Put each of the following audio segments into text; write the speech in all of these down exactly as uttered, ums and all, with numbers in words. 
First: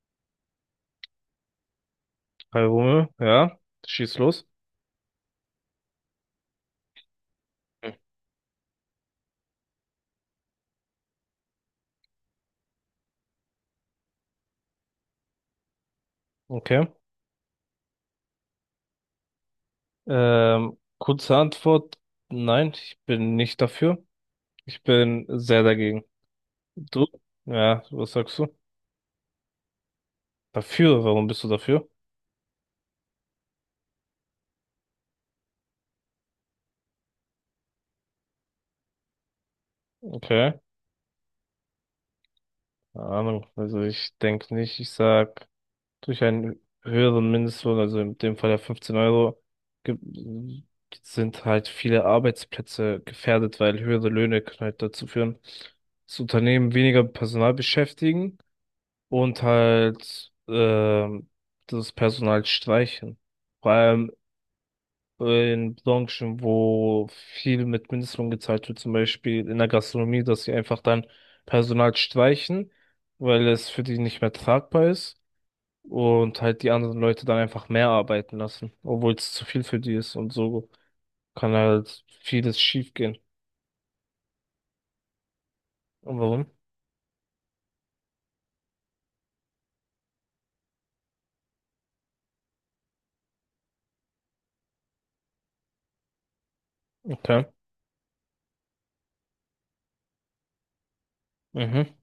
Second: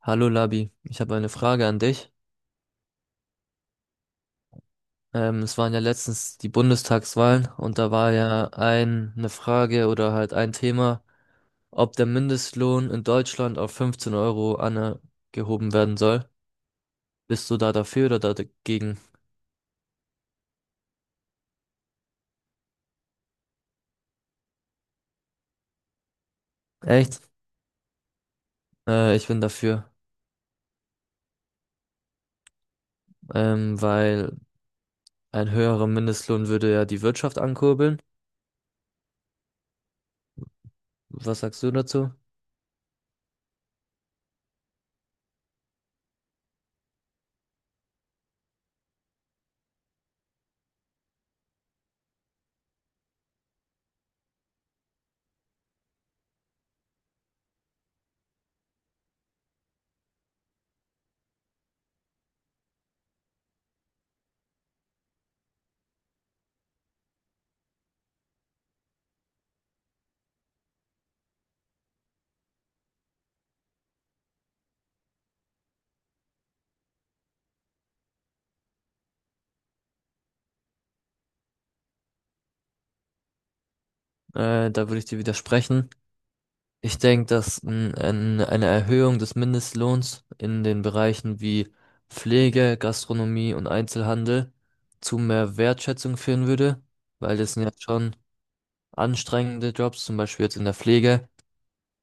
Hallo Labi, ich habe eine Frage an dich. Palme, ja, schieß los. Ähm, es waren ja letztens die Bundestagswahlen und Hm. da war ja ein, eine Frage oder halt ein Thema, ob der Mindestlohn in Deutschland auf fünfzehn Euro angehoben werden soll. Okay. Bist du da dafür oder da dagegen? Ähm, kurze Antwort, nein, ich bin nicht dafür. Ich bin sehr dagegen. Du? Echt? Ja, was sagst du? Äh, ich bin dafür, Dafür? Warum bist du dafür? ähm, weil ein höherer Mindestlohn würde ja die Wirtschaft ankurbeln. Okay. Was sagst du dazu? Keine Ahnung. Also ich denke nicht, ich sag, durch einen höheren Mindestlohn, also in dem Fall ja fünfzehn Euro, gibt- sind halt viele Arbeitsplätze gefährdet, weil höhere Löhne können halt dazu führen, dass Unternehmen weniger Personal beschäftigen und halt ähm, das Personal streichen. Vor allem in Branchen, wo viel mit Mindestlohn gezahlt wird, zum Beispiel in der Gastronomie, dass sie einfach dann Personal streichen, weil es für die nicht mehr tragbar ist und halt die anderen Leute dann einfach mehr arbeiten lassen, obwohl es zu viel für die ist und so kann halt vieles schief gehen. Äh, da würde ich dir widersprechen. Und warum? Ich denke, dass n- ein, eine Erhöhung des Mindestlohns in den Bereichen wie Pflege, Gastronomie und Einzelhandel zu mehr Wertschätzung führen würde, weil Okay. das sind ja schon anstrengende Jobs, zum Beispiel jetzt in der Pflege. Mhm.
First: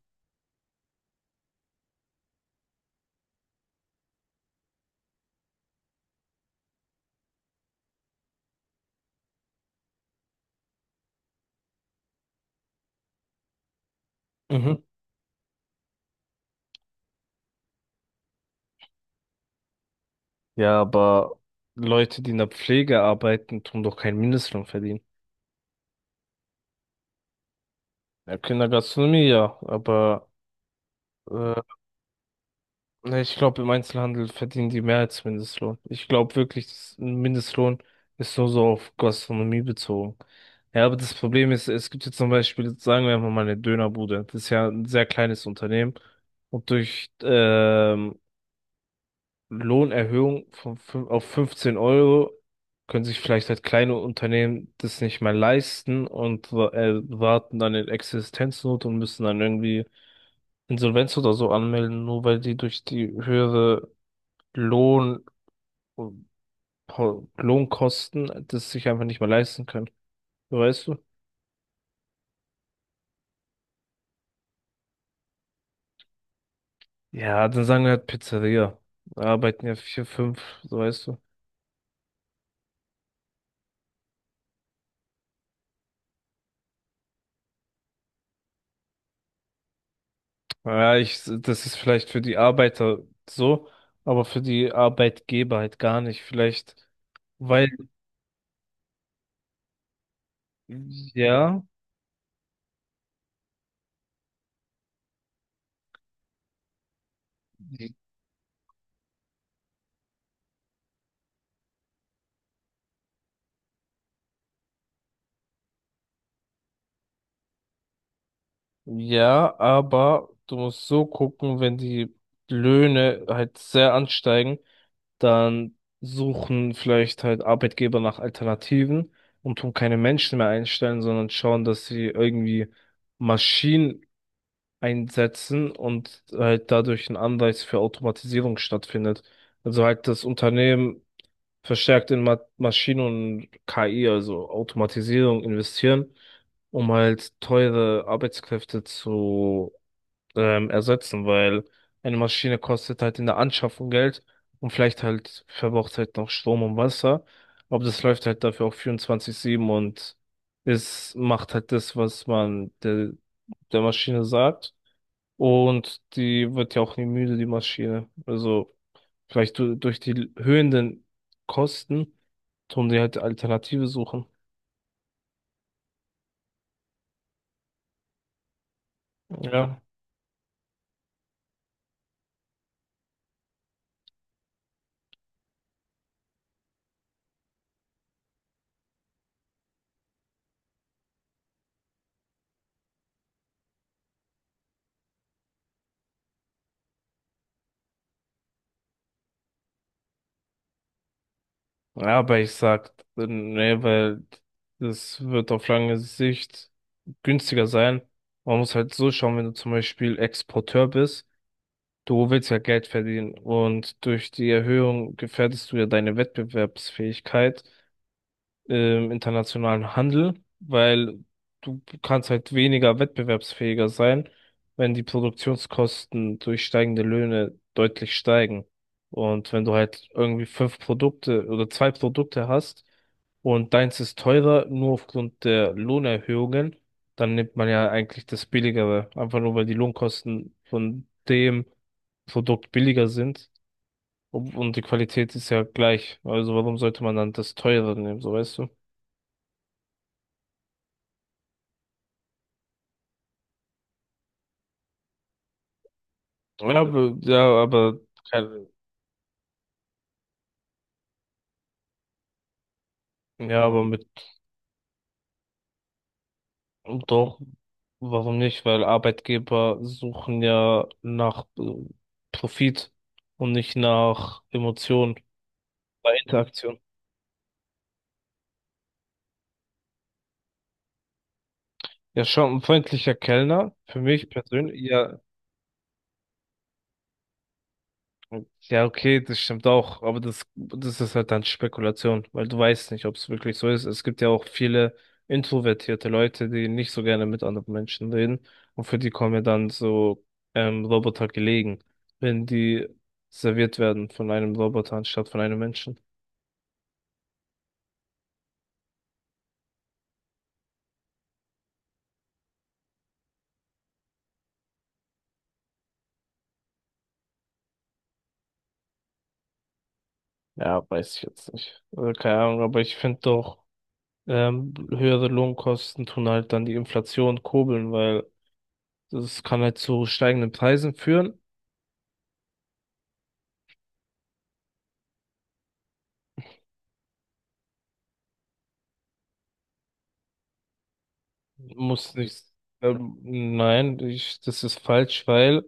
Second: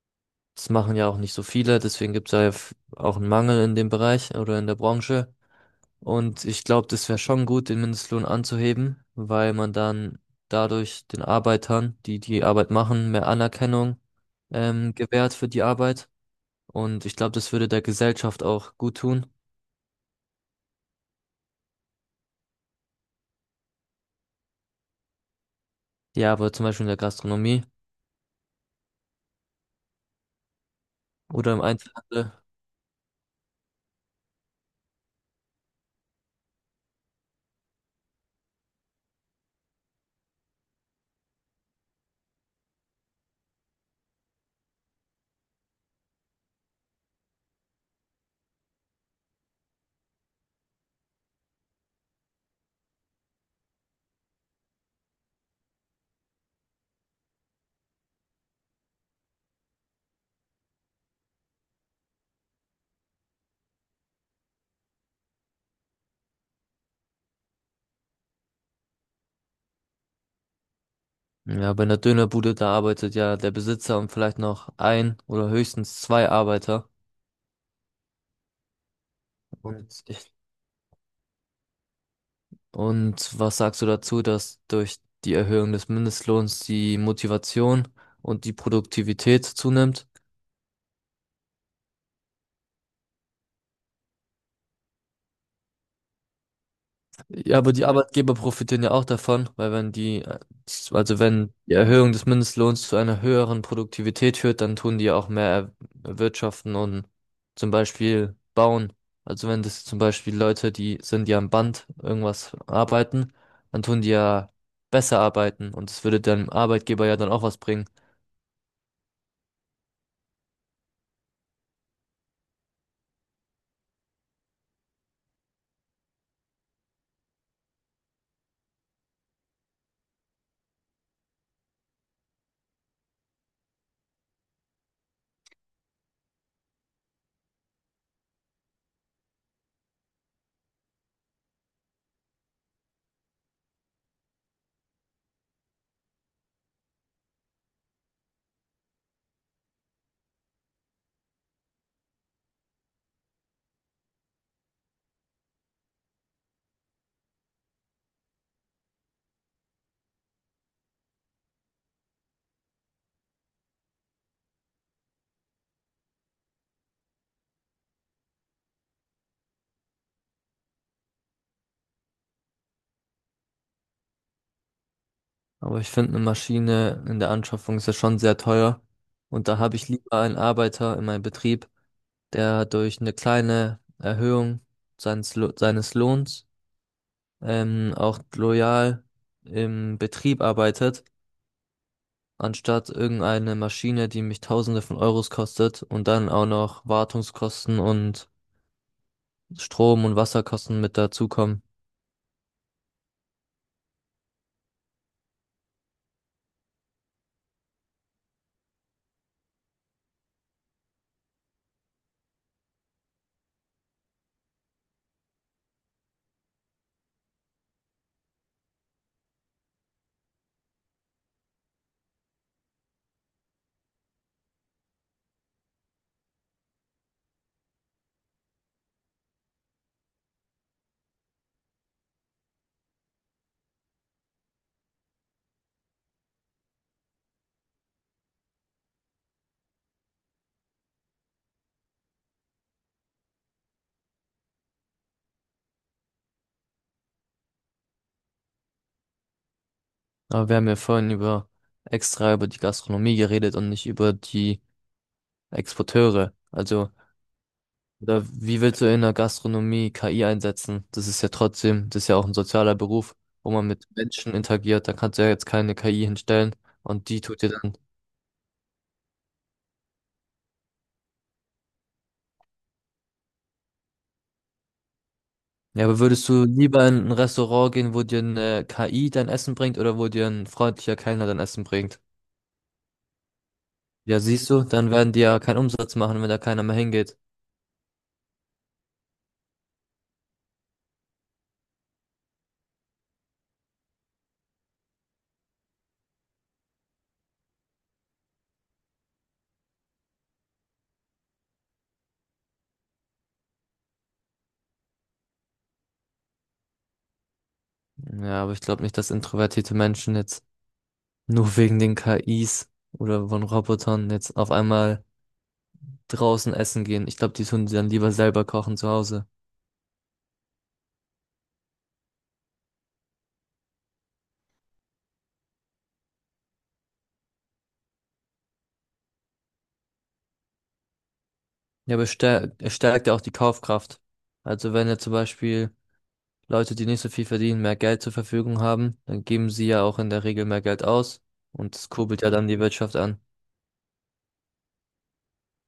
Das machen ja auch nicht so viele, deswegen gibt es ja f- auch einen Mangel in dem Bereich oder in der Branche. Und ich glaube, das wäre schon gut, den Mindestlohn anzuheben, weil man dann dadurch den Arbeitern, die die Arbeit machen, mehr Anerkennung Mhm. ähm, gewährt für die Arbeit. Und ich glaube, das würde der Gesellschaft auch gut tun. Ja, aber Leute, die in der Pflege arbeiten, tun doch keinen Mindestlohn verdienen. Ja, aber zum Beispiel in der Gastronomie Ja, Kindergastronomie, ja, aber oder äh, im Einzelhandel. ne, ich glaube, im Einzelhandel verdienen die mehr als Mindestlohn. Ich glaube wirklich, das- ein Mindestlohn ist nur so auf Gastronomie bezogen. Ja, aber das Problem ist, es gibt jetzt zum Beispiel, sagen wir mal, eine Dönerbude. Das ist ja ein sehr kleines Unternehmen. Und durch ähm, Lohnerhöhung von fün- auf fünfzehn Euro können sich vielleicht halt kleine Unternehmen das nicht mehr leisten und wa- äh, warten dann in Existenznot und müssen dann irgendwie Insolvenz oder so anmelden, nur weil die durch die höhere Lohn, Po- Lohnkosten das sich einfach nicht mehr leisten können. So weißt du? Ja, bei einer Dönerbude, da arbeitet ja der Besitzer und vielleicht noch ein oder höchstens zwei Arbeiter. Ja, dann sagen wir halt Pizzeria. Da arbeiten ja Und, vier, ich- fünf, so weißt du. und was sagst du dazu, dass durch die Erhöhung des Mindestlohns die Motivation und die Produktivität zunimmt? Ja, ich, das ist vielleicht für die Arbeiter so, aber für die Arbeitgeber halt gar nicht. Vielleicht, Ja, weil, aber die Arbeitgeber profitieren ja auch davon, weil wenn die, äh, also wenn ja, die Erhöhung des Mindestlohns zu einer höheren Produktivität führt, dann tun die ja auch mehr er- erwirtschaften und zum Beispiel bauen. Also wenn das zum Beispiel Leute, die sind, die am Band irgendwas arbeiten, dann tun die ja besser arbeiten und es würde dem Arbeitgeber ja dann auch was bringen. ja, aber du musst so gucken, wenn die Löhne halt sehr ansteigen, dann suchen vielleicht halt Arbeitgeber nach Alternativen und tun keine Menschen mehr einstellen, sondern schauen, dass sie irgendwie Maschinen einsetzen und halt dadurch ein Anreiz für Automatisierung stattfindet. Also halt das Unternehmen verstärkt in Ma Maschinen und K I, also Automatisierung, investieren, um halt teure Arbeitskräfte zu ähm, ersetzen, weil eine Maschine kostet halt in der Anschaffung Geld und vielleicht halt verbraucht halt noch Strom und Wasser, aber das läuft halt dafür auch vierundzwanzig sieben und es macht halt das, was man der, der Maschine sagt. Und die wird ja auch nie müde, die Maschine. Also vielleicht du, durch die höhenden Kosten tun sie halt Alternative suchen. Aber ich finde, eine Maschine in der Anschaffung ist ja schon sehr teuer und da habe Ja. ich lieber einen Arbeiter in meinem Betrieb, der durch eine kleine Erhöhung seines, Lo- seines Lohns ähm, auch loyal im Betrieb arbeitet, anstatt irgendeine Maschine, die mich Tausende von Euros kostet und dann auch noch Wartungskosten und Strom- und Wasserkosten mit dazukommen. Ja, aber ich sag, äh, nee, weil das wird auf lange Sicht günstiger sein. Man muss halt so schauen, wenn du zum Beispiel Exporteur bist, du willst ja Geld verdienen und durch die Erhöhung gefährdest du ja deine Wettbewerbsfähigkeit im internationalen Handel, weil du kannst halt weniger wettbewerbsfähiger sein, wenn die Produktionskosten durch steigende Löhne deutlich steigen. Und wenn du halt irgendwie fünf Produkte oder zwei Produkte hast und deins ist teurer, nur aufgrund der Lohnerhöhungen, dann nimmt man ja eigentlich das Billigere, einfach nur weil die Lohnkosten von dem Produkt billiger sind. Und und die Qualität ist ja gleich. Also warum sollte man dann das teurere nehmen, so weißt du? Aber wir haben ja vorhin über extra über die Gastronomie geredet und nicht über die Exporteure. Ja, Also aber, ja, aber, oder wie kein- willst du in der Gastronomie K I einsetzen? Das ist ja trotzdem, das ist ja auch ein sozialer Beruf, wo ja, man aber mit mit, Menschen interagiert. Da kannst du ja jetzt keine K I hinstellen und die doch, tut dir dann. warum nicht? Weil Arbeitgeber suchen ja nach äh, Profit und nicht nach Emotionen Ja, aber bei würdest du Interaktion. lieber in ein Restaurant gehen, wo dir eine K I dein Essen bringt oder wo dir ein freundlicher Kellner dein Essen bringt? Ja, schon ein freundlicher Kellner, für Ja, mich siehst du, persönlich, dann werden ja, die ja keinen Umsatz machen, wenn da keiner mehr hingeht. ja, okay, das stimmt auch, aber das, das ist halt dann Spekulation, weil du weißt nicht, ob es wirklich so ist. Es gibt ja auch viele introvertierte Leute, die nicht so gerne mit anderen Menschen reden und für die kommen ja dann so ähm, Roboter gelegen, wenn die serviert werden von einem Roboter anstatt von einem Menschen. Ja, aber ich glaube nicht, dass introvertierte Menschen jetzt nur wegen den K Is oder von Robotern jetzt auf einmal draußen essen gehen. Ich glaube, die tun sie dann lieber selber kochen zu Hause. Ja, weiß ich jetzt nicht. Also keine Ahnung, aber ich finde doch, ähm, höhere Lohnkosten tun halt dann die Inflation kurbeln, weil das kann halt zu steigenden Preisen führen. Ja, aber es stärkt, es stärkt ja auch die Kaufkraft. Also wenn ja zum Beispiel Leute, die nicht so viel verdienen, mehr Geld zur Verfügung haben, dann geben sie ja auch in der Regel mehr Geld aus und das Muss kurbelt ja nicht. dann die Wirtschaft Ähm, an. nein, ich, das ist falsch, weil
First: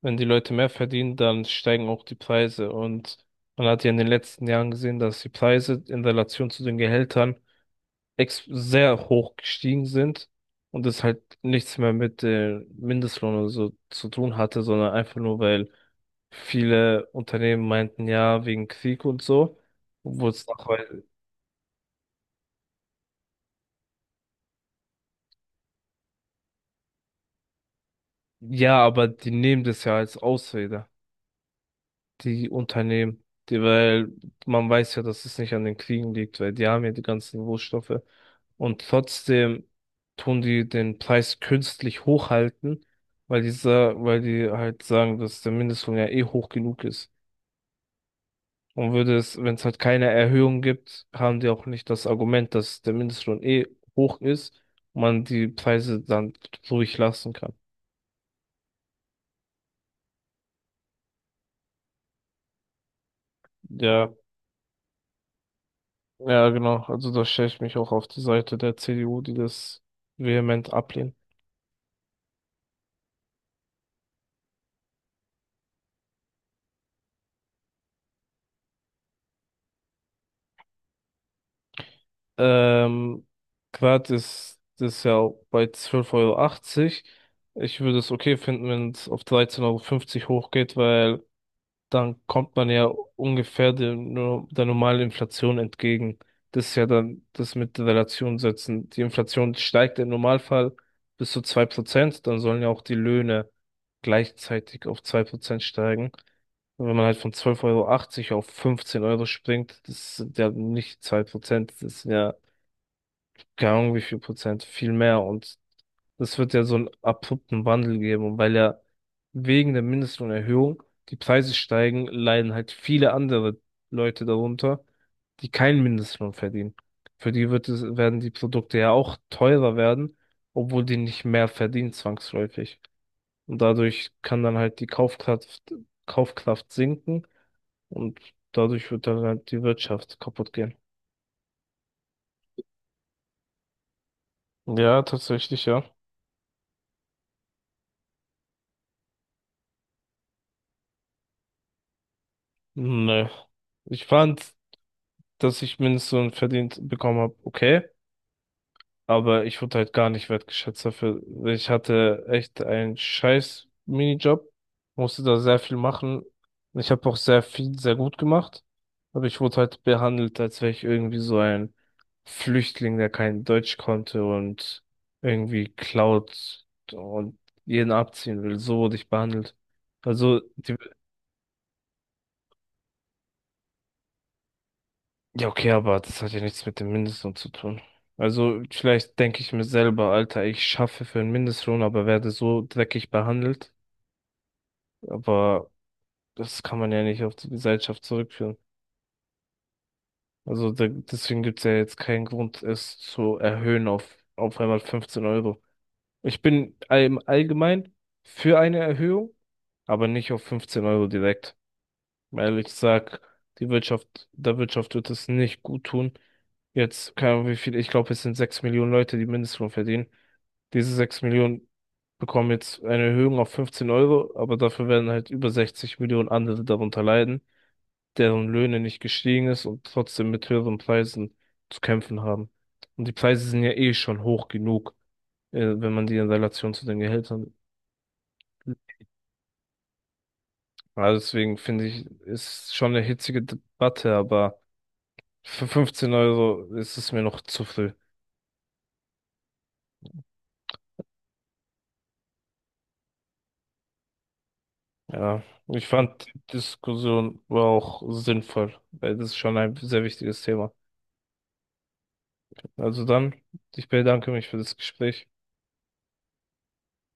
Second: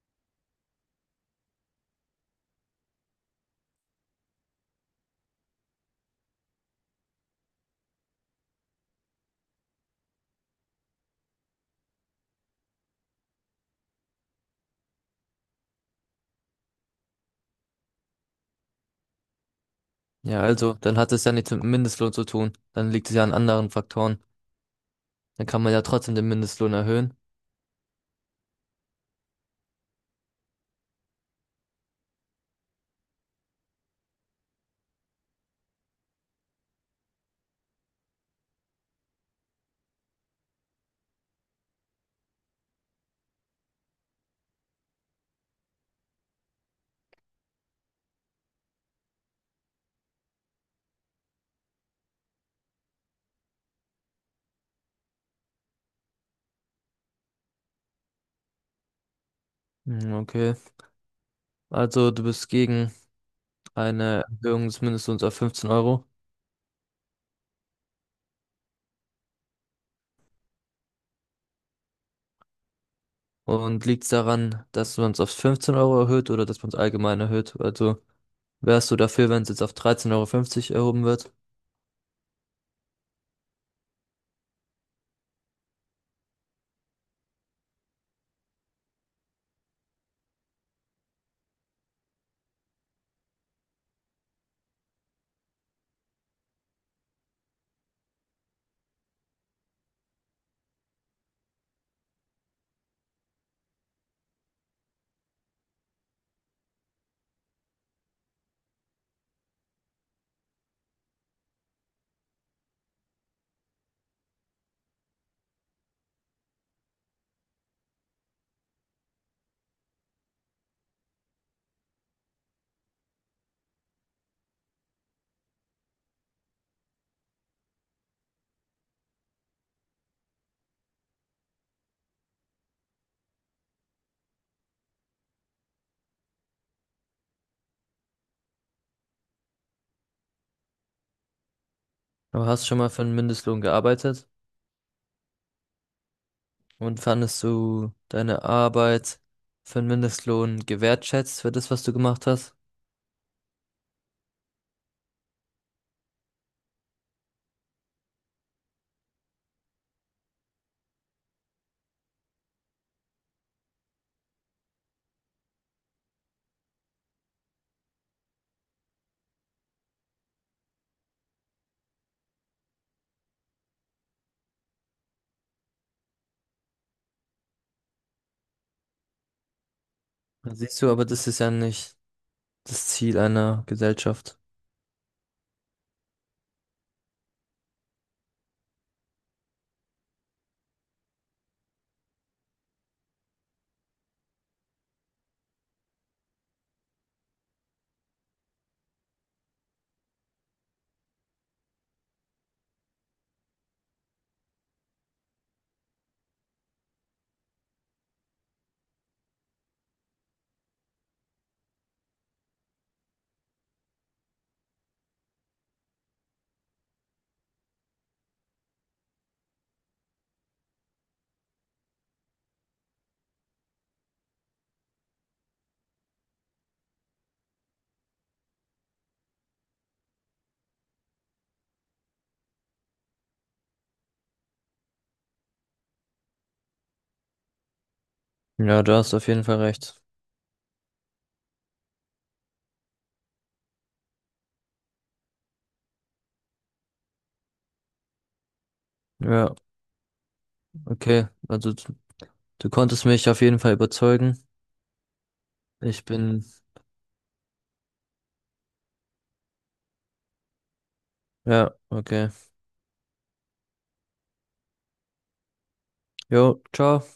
wenn die Leute mehr verdienen, dann steigen auch die Preise. Und man hat ja in den letzten Jahren gesehen, dass die Preise in Relation zu den Gehältern ex sehr hoch gestiegen sind und es halt nichts mehr mit dem Mindestlohn oder so zu tun hatte, sondern einfach nur, weil viele Unternehmen meinten, ja, wegen Krieg und so, obwohl Ja, es also nachher, dann hat es ja nichts mit dem Mindestlohn zu tun. Dann liegt es ja an anderen Faktoren. Dann kann man ja trotzdem den Mindestlohn erhöhen. ja, aber die nehmen das ja als Ausrede. Die Unternehmen, die, weil man weiß ja, dass es nicht an den Kriegen liegt, weil die haben ja die ganzen Rohstoffe. Und trotzdem tun die den Preis künstlich hochhalten, weil die, sa- weil die halt sagen, dass der Mindestlohn ja eh hoch genug ist. Und würde es, wenn es halt keine Erhöhung gibt, haben die auch nicht das Argument, dass der Mindestlohn eh hoch ist und man die Preise dann ruhig lassen kann. Hm, okay. Also du bist gegen Ja, eine Erhöhung des Mindestlohns auf fünfzehn Euro. ja, genau. Also da stelle ich mich auch auf die Seite der C D U, die das vehement ablehnt. Und liegt es daran, dass man es auf fünfzehn Euro erhöht oder dass man es allgemein erhöht? Also wärst du dafür, wenn es jetzt auf dreizehn Euro fünfzig erhoben wird? Ähm, Quad ist das ist ja auch bei zwölf Euro. Achtzig. Ich würde es okay finden, wenn es auf dreizehn Euro fünfzig hochgeht, weil dann kommt man ja ungefähr der, nur der normalen Inflation entgegen. Das ist ja dann das mit Relation setzen. Die Inflation steigt im Normalfall bis zu zwei Prozent. Dann sollen ja auch die Löhne gleichzeitig auf zwei Prozent steigen. Und wenn man halt von zwölf Euro achtzig auf fünfzehn Euro springt, das sind ja nicht zwei Prozent, das sind ja keine Ahnung, wie viel Prozent, viel mehr. Und es wird ja so einen abrupten Wandel geben. Und weil ja wegen der Mindestlohnerhöhung die Preise steigen, leiden halt viele andere Leute darunter, die keinen Mindestlohn verdienen. Für die wird es, werden die Produkte ja auch teurer werden, obwohl die nicht mehr verdienen zwangsläufig. Und dadurch kann dann halt die Kaufkraft, Kaufkraft sinken und dadurch wird dann halt die Wirtschaft kaputt gehen. Aber hast du schon mal für einen Mindestlohn gearbeitet? Ja, tatsächlich, ja. Und fandest du deine Arbeit für einen Mindestlohn gewertschätzt für das, was du gemacht hast? Nee. Ich fand, dass ich Mindestlohn verdient bekommen habe, okay, aber ich wurde halt gar nicht wertgeschätzt dafür. Ich hatte echt einen scheiß Minijob, musste da sehr viel machen. Ich habe auch sehr viel, sehr gut gemacht, aber ich wurde halt behandelt, als wäre ich irgendwie so ein Flüchtling, der kein Deutsch konnte und irgendwie klaut und jeden abziehen will. So wurde ich behandelt. Also Da die. siehst du, aber das ist ja nicht das Ziel einer Gesellschaft. Ja, okay, aber das hat ja nichts mit dem Mindestlohn zu tun. Also vielleicht denke ich mir selber, Alter, ich schaffe für einen Mindestlohn, aber werde so dreckig behandelt. Aber das kann man ja nicht auf die Gesellschaft zurückführen. Also de- deswegen gibt's ja jetzt keinen Grund, es zu erhöhen auf auf einmal fünfzehn Euro. Ich bin all- im Allgemeinen für eine Erhöhung, aber nicht auf fünfzehn Euro direkt. Weil ich sag, die Wirtschaft, der Wirtschaft wird es nicht gut tun. Jetzt, keine Ahnung, wie viel, ich glaube, es sind sechs Millionen Leute, die Mindestlohn verdienen. Diese sechs Millionen bekommen jetzt eine Erhöhung auf fünfzehn Euro, aber dafür werden halt über sechzig Millionen andere darunter leiden, deren Löhne nicht gestiegen ist und trotzdem mit höheren Preisen zu kämpfen haben. Und die Preise sind ja eh schon hoch genug, äh, wenn man die in Relation zu den Gehältern. Ja, du hast auf jeden Fall recht. Also deswegen finde ich, ist schon eine hitzige Debatte, aber für fünfzehn Euro ist es mir noch zu viel. Ja, okay. Also du, du konntest mich auf jeden Fall überzeugen. Ja, ich Ich fand, die bin, Diskussion war auch sinnvoll, weil das ist schon ein sehr wichtiges Thema. ja, okay. Also dann, ich bedanke mich für das Gespräch. Jo, ciao.